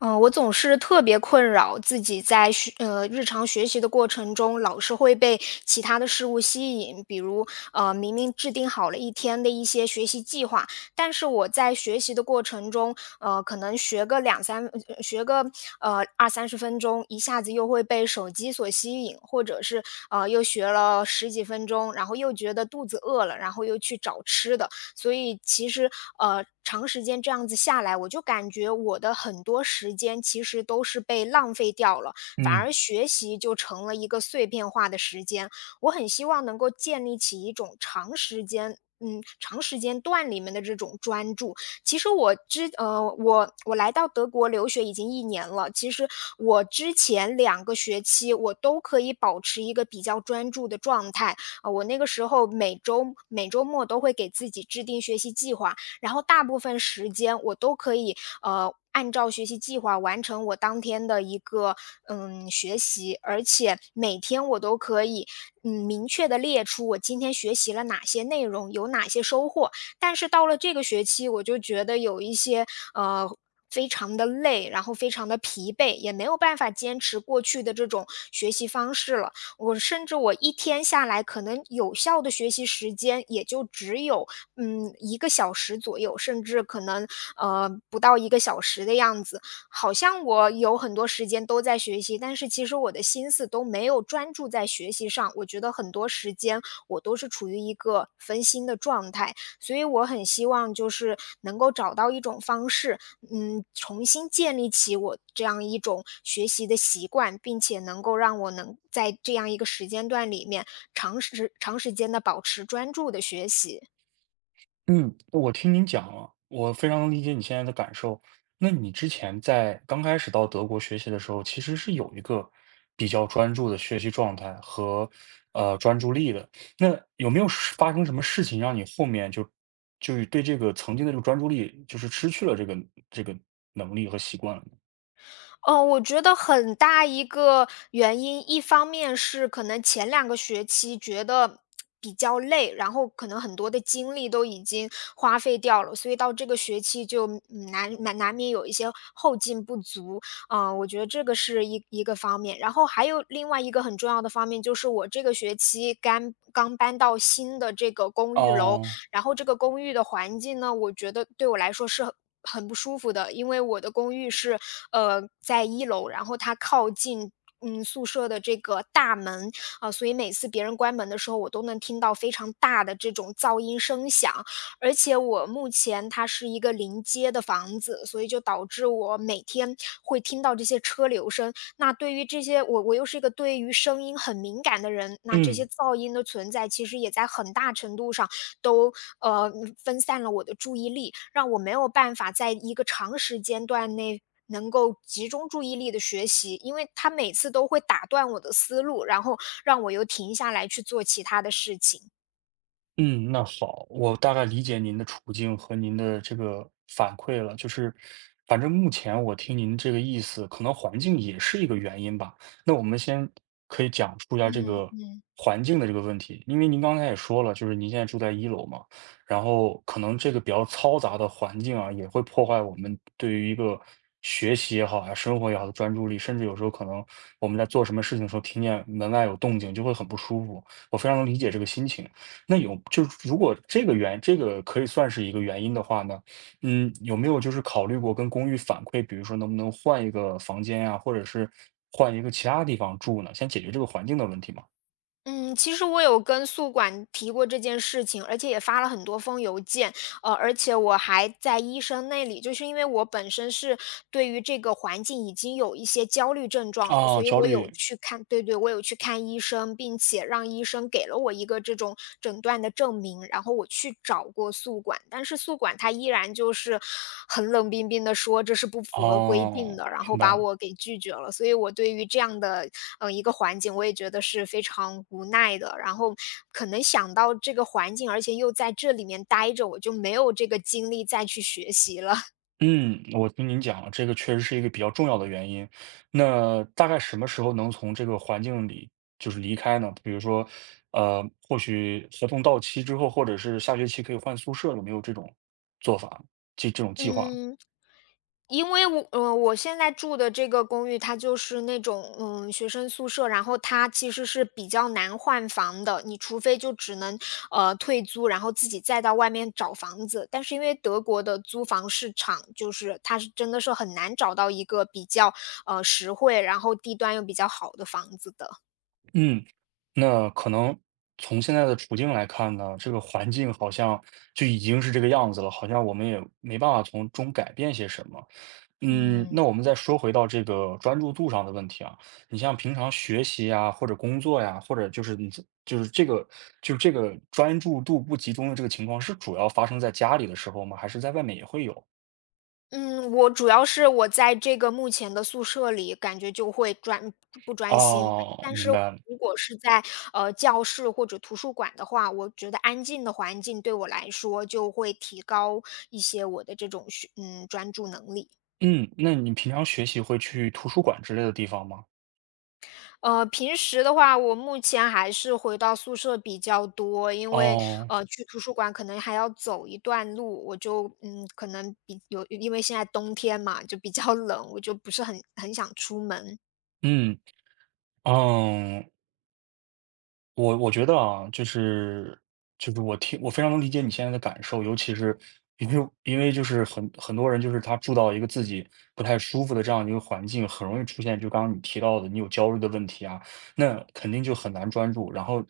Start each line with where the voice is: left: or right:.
left: 嗯，我总是特别困扰自己在日常学习的过程中，老是会被其他的事物吸引。比如，明明制定好了一天的一些学习计划，但是我在学习的过程中，可能学个二三十分钟，一下子又会被手机所吸引，或者是又学了十几分钟，然后又觉得肚子饿了，然后又去找吃的。所以其实，长时间这样子下来，我就感觉我的很多时间其实都是被浪费掉了，反而
right: 嗯
left: 学习就成了一个碎片化的时间。我很希望能够建立起一种长时间段里面的这种专注，其实我之呃，我我来到德国留学已经一年了。其实我之前两个学期我都可以保持一个比较专注的状态，啊，我那个时候每周末都会给自己制定学习计划，然后大部分时间我都可以按照学习计划完成我当天的一个学习，而且每天我都可以明确的列出我今天学习了哪些内容，有哪些收获。但是到了这个学期，我就觉得有一些呃。非常的累，然后非常的疲惫，也没有办法坚持过去的这种学习方式了。我甚至我一天下来可能有效的学习时间也就只有，一个小时左右，甚至可能，不到一个小时的样子。好像我有很多时间都在学习，但是其实我的心思都没有专注在学习上，我觉得很多时间我都是处于一个分心的状态。所以我很希望就是能够找到一种方式，重新建立起我这样一种学习的习惯，并且能够让我能在这样一个时间段里面，长时间的保持专注的学习。
right: 嗯，我听您讲了，我非常能理解你现在的感受。那你之前在刚开始到德国学习的时候，其实是有一个比较专注的学习状态和专注力的。那有没有是发生什么事情让你后面就就是对这个曾经的这个专注力，就是失去了这个这个能力和习惯了呢？
left: 哦，我觉得很大一个原因，一方面是可能前两个学期觉得比较累，然后可能很多的精力都已经花费掉了，所以到这个学期就，难免有一些后劲不足。我觉得这个是一个方面。然后还有另外一个很重要的方面，就是我这个学期刚刚搬到新的这个公寓楼，
right: 哦，
left: 然后这个公寓的环境呢，我觉得对我来说是很不舒服的，因为我的公寓是，在一楼，然后它靠近，宿舍的这个大门，啊，所以每次别人关门的时候，我都能听到非常大的这种噪音声响，而且我目前它是一个临街的房子，所以就导致我每天会听到这些车流声。那对于这些我又是一个对于声音很敏感的人，那这些
right: 嗯。
left: 噪音的存在，其实也在很大程度上都呃分散了我的注意力，让我没有办法在一个长时间段内，能够集中注意力的学习，因为它每次都会打断我的思路，然后让我又停下来去做其他的事情。
right: 嗯，那好，我大概理解您的处境和您的这个反馈了。就是，反正目前我听您这个意思，可能环境也是一个原因吧。那我们先可以讲述一下这个
left: 嗯。
right: 环境的这个问题，因为您刚才也说了，就是您现在住在一楼嘛，然后可能这个比较嘈杂的环境啊，也会破坏我们对于一个学习也好啊，生活也好的专注力，甚至有时候可能我们在做什么事情的时候，听见门外有动静就会很不舒服。我非常能理解这个心情。那有就是如果这个原这个可以算是一个原因的话呢，嗯，有没有就是考虑过跟公寓反馈，比如说能不能换一个房间呀，或者是换一个其他地方住呢？先解决这个环境的问题嘛。
left: 嗯，其实我有跟宿管提过这件事情，而且也发了很多封邮件，而且我还在医生那里，就是因为我本身是对于这个环境已经有一些焦虑症状了，
right: 啊，
left: 所以
right: 焦
left: 我有
right: 虑，
left: 去看，对对，我有去看医生，并且让医生给了我一个这种诊断的证明，然后我去找过宿管，但是宿管他依然就是很冷冰冰的说这是不符合规定
right: 哦，
left: 的，然
right: 明
left: 后
right: 白
left: 把
right: 了。
left: 我给拒绝了，所以我对于这样的一个环境，我也觉得是非常无奈的。然后可能想到这个环境，而且又在这里面待着，我就没有这个精力再去学习了。
right: 嗯，我听您讲了，这个确实是一个比较重要的原因。那大概什么时候能从这个环境里就是离开呢？比如说，或许合同到期之后，或者是下学期可以换宿舍，有没有这种做法，这种计划？
left: 嗯。因为我现在住的这个公寓，它就是那种学生宿舍，然后它其实是比较难换房的，你除非就只能退租，然后自己再到外面找房子。但是因为德国的租房市场，就是它是真的是很难找到一个比较实惠，然后地段又比较好的房子的。
right: 嗯，那可能从现在的处境来看呢，这个环境好像就已经是这个样子了，好像我们也没办法从中改变些什么。嗯，
left: 嗯，
right: 那我们再说回到这个专注度上的问题啊，你像平常学习呀，或者工作呀，或者就是你这这个专注度不集中的这个情况，是主要发生在家里的时候吗？还是在外面也会有？
left: 嗯，我主要是我在这个目前的宿舍里，感觉就会不专心。
right: 哦，
left: 但是
right: 明白了。
left: 如果是在教室或者图书馆的话，我觉得安静的环境对我来说就会提高一些我的这种专注能力。
right: 嗯，那你平常学习会去图书馆之类的地方吗？
left: 平时的话，我目前还是回到宿舍比较多，因为
right: 哦，
left: 去图书馆可能还要走一段路，我就可能因为现在冬天嘛，就比较冷，我就不是很想出门。
right: 嗯，哦。我觉得啊，就是我听我非常能理解你现在的感受，尤其是因为就是很多人就是他住到一个自己不太舒服的这样一个环境，很容易出现就刚刚你提到的你有焦虑的问题啊，那肯定就很难专注，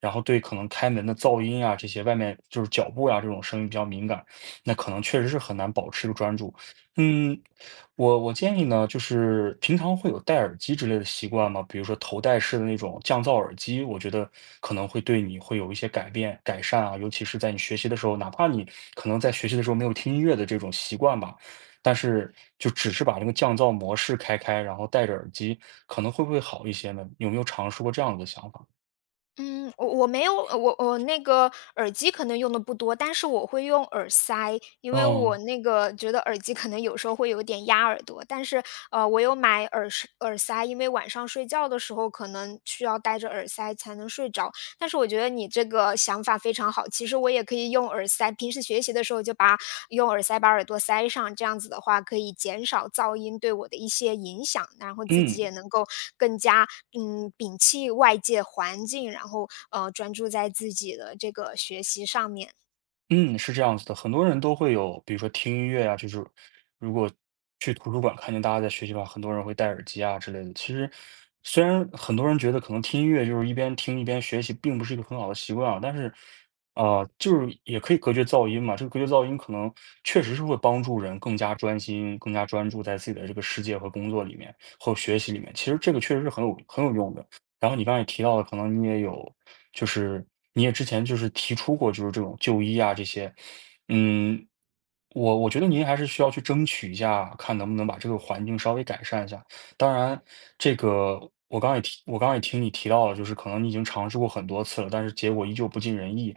right: 然后对可能开门的噪音啊这些外面就是脚步呀、这种声音比较敏感，那可能确实是很难保持一个专注。嗯，我建议呢，就是平常会有戴耳机之类的习惯吗？比如说头戴式的那种降噪耳机，我觉得可能会对你会有一些改变、改善啊，尤其是在你学习的时候，哪怕你可能在学习的时候没有听音乐的这种习惯吧，但是就只是把那个降噪模式开开，然后戴着耳机，可能会不会好一些呢？有没有尝试过这样子的想法？
left: 我没有，我那个耳机可能用的不多，但是我会用耳塞，因为
right: 嗯
left: 我觉得耳机可能有时候会有点压耳朵，但是我有买耳塞，因为晚上睡觉的时候可能需要戴着耳塞才能睡着。但是我觉得你这个想法非常好，其实我也可以用耳塞，平时学习的时候用耳塞把耳朵塞上，这样子的话可以减少噪音对我的一些影响，然后自己
right: 嗯。
left: 也能够更加摒弃外界环境，然后专注在自己的这个学习上面。
right: 嗯，是这样子的，很多人都会有，比如说听音乐啊，就是如果去图书馆看见大家在学习吧，很多人会戴耳机啊之类的。其实，虽然很多人觉得可能听音乐就是一边听一边学习，并不是一个很好的习惯啊，但是，啊、就是也可以隔绝噪音嘛。这个隔绝噪音可能确实是会帮助人更加专心、更加专注在自己的这个世界和工作里面或学习里面。其实这个确实是很有用的。然后你刚才也提到了，可能你也有，就是你也之前就是提出过，就是这种就医啊这些，嗯，我觉得您还是需要去争取一下，看能不能把这个环境稍微改善一下。当然，这个我刚也提，我刚也听你提到了，就是可能你已经尝试过很多次了，但是结果依旧不尽人意。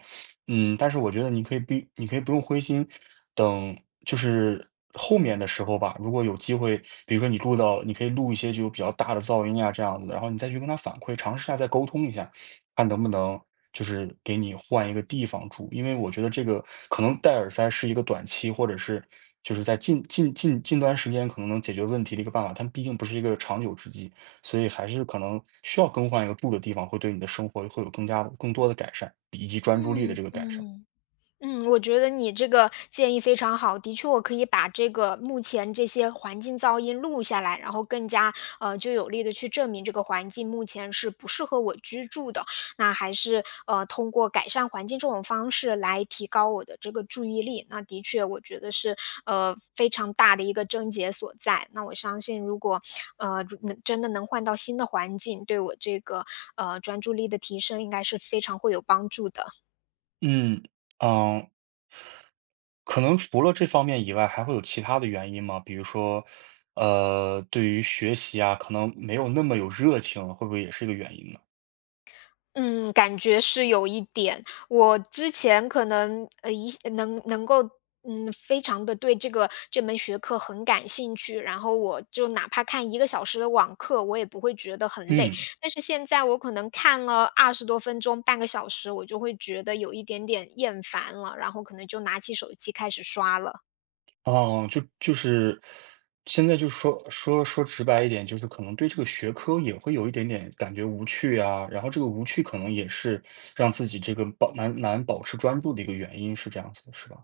right: 嗯，但是我觉得你可以不，你可以不用灰心，等就是后面的时候吧，如果有机会，比如说你录到，你可以录一些就比较大的噪音啊这样子的，然后你再去跟他反馈，尝试一下再沟通一下。看能不能就是给你换一个地方住，因为我觉得这个可能戴耳塞是一个短期，或者是就是在近段时间可能能解决问题的一个办法，但毕竟不是一个长久之计，所以还是可能需要更换一个住的地方，会对你的生活会有更加的更多的改善，以及专注力
left: 嗯
right: 的这个改善。
left: 嗯。我觉得你这个建议非常好。的确，我可以把这个目前这些环境噪音录下来，然后更加就有力的去证明这个环境目前是不适合我居住的。那还是通过改善环境这种方式来提高我的这个注意力。那的确，我觉得是非常大的一个症结所在。那我相信，如能真的能换到新的环境，对我这个专注力的提升应该是非常会有帮助的。
right: 嗯嗯，可能除了这方面以外，还会有其他的原因吗？比如说，对于学习啊，可能没有那么有热情，会不会也是一个原因呢？
left: 嗯，感觉是有一点。我之前可能，一些能够，非常的对这门学科很感兴趣，然后我就哪怕看一个小时的网课，我也不会觉得很累。
right: 嗯。
left: 但是现在我可能看了20多分钟、半个小时，我就会觉得有一点点厌烦了，然后可能就拿起手机开始刷了。
right: 哦，就就是现在就说直白一点，就是可能对这个学科也会有一点点感觉无趣啊，然后这个无趣可能也是让自己这个保难保持专注的一个原因，是这样子的，是吧？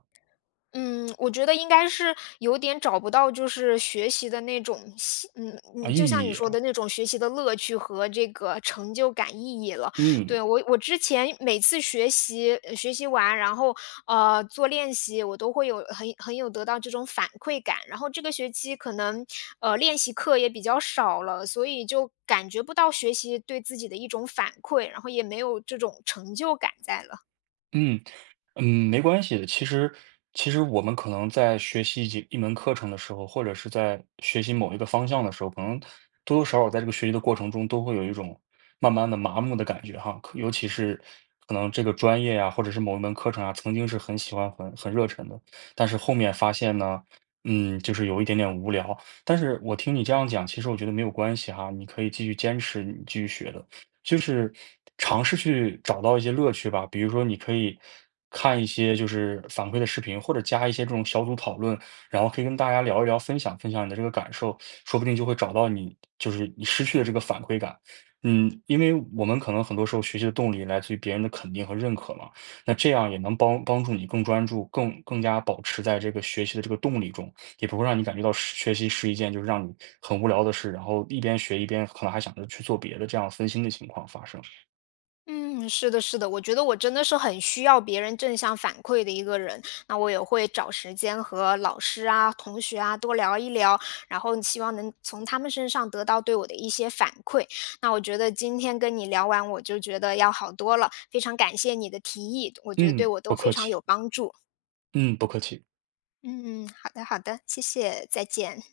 left: 嗯，我觉得应该是有点找不到，就是学习的那种喜嗯
right: 啊，
left: 嗯，
right: 意
left: 就像你
right: 义
left: 说
right: 啊
left: 的那种学习的乐趣和这个成就感意义了。
right: 嗯
left: 对，我之前每次学习完，然后做练习，我都会有很有得到这种反馈感。然后这个学期可能练习课也比较少了，所以就感觉不到学习对自己的一种反馈，然后也没有这种成就感在了。
right: 嗯。嗯，没关系的。其实，其实我们可能在学习一门课程的时候，或者是在学习某一个方向的时候，可能多多少少在这个学习的过程中，都会有一种慢慢的麻木的感觉哈。可尤其是可能这个专业呀、或者是某一门课程啊，曾经是很喜欢、很热忱的，但是后面发现呢，嗯，就是有一点点无聊。但是我听你这样讲，其实我觉得没有关系哈，你可以继续坚持，你继续学的。就是尝试去找到一些乐趣吧。比如说，你可以看一些就是反馈的视频，或者加一些这种小组讨论，然后可以跟大家聊一聊，分享分享你的这个感受，说不定就会找到你就是你失去的这个反馈感。嗯，因为我们可能很多时候学习的动力来自于别人的肯定和认可嘛，那这样也能帮助你更专注，更加保持在这个学习的这个动力中。也不会让你感觉到是学习是一件就是让你很无聊的事，然后一边学一边可能还想着去做别的，这样分心的情况发生。
left: 嗯，是的，是的，我觉得我真的是很需要别人正向反馈的一个人，那我也会找时间和老师啊、同学啊多聊一聊，然后希望能从他们身上得到对我的一些反馈。那我觉得今天跟你聊完，我就觉得要好多了，非常感谢你的提议，我觉得对
right: 嗯，
left: 我
right: 不
left: 都非
right: 客
left: 常
right: 气，
left: 有帮助。
right: 嗯，不客气。
left: 嗯，好的，好的，谢谢，再见。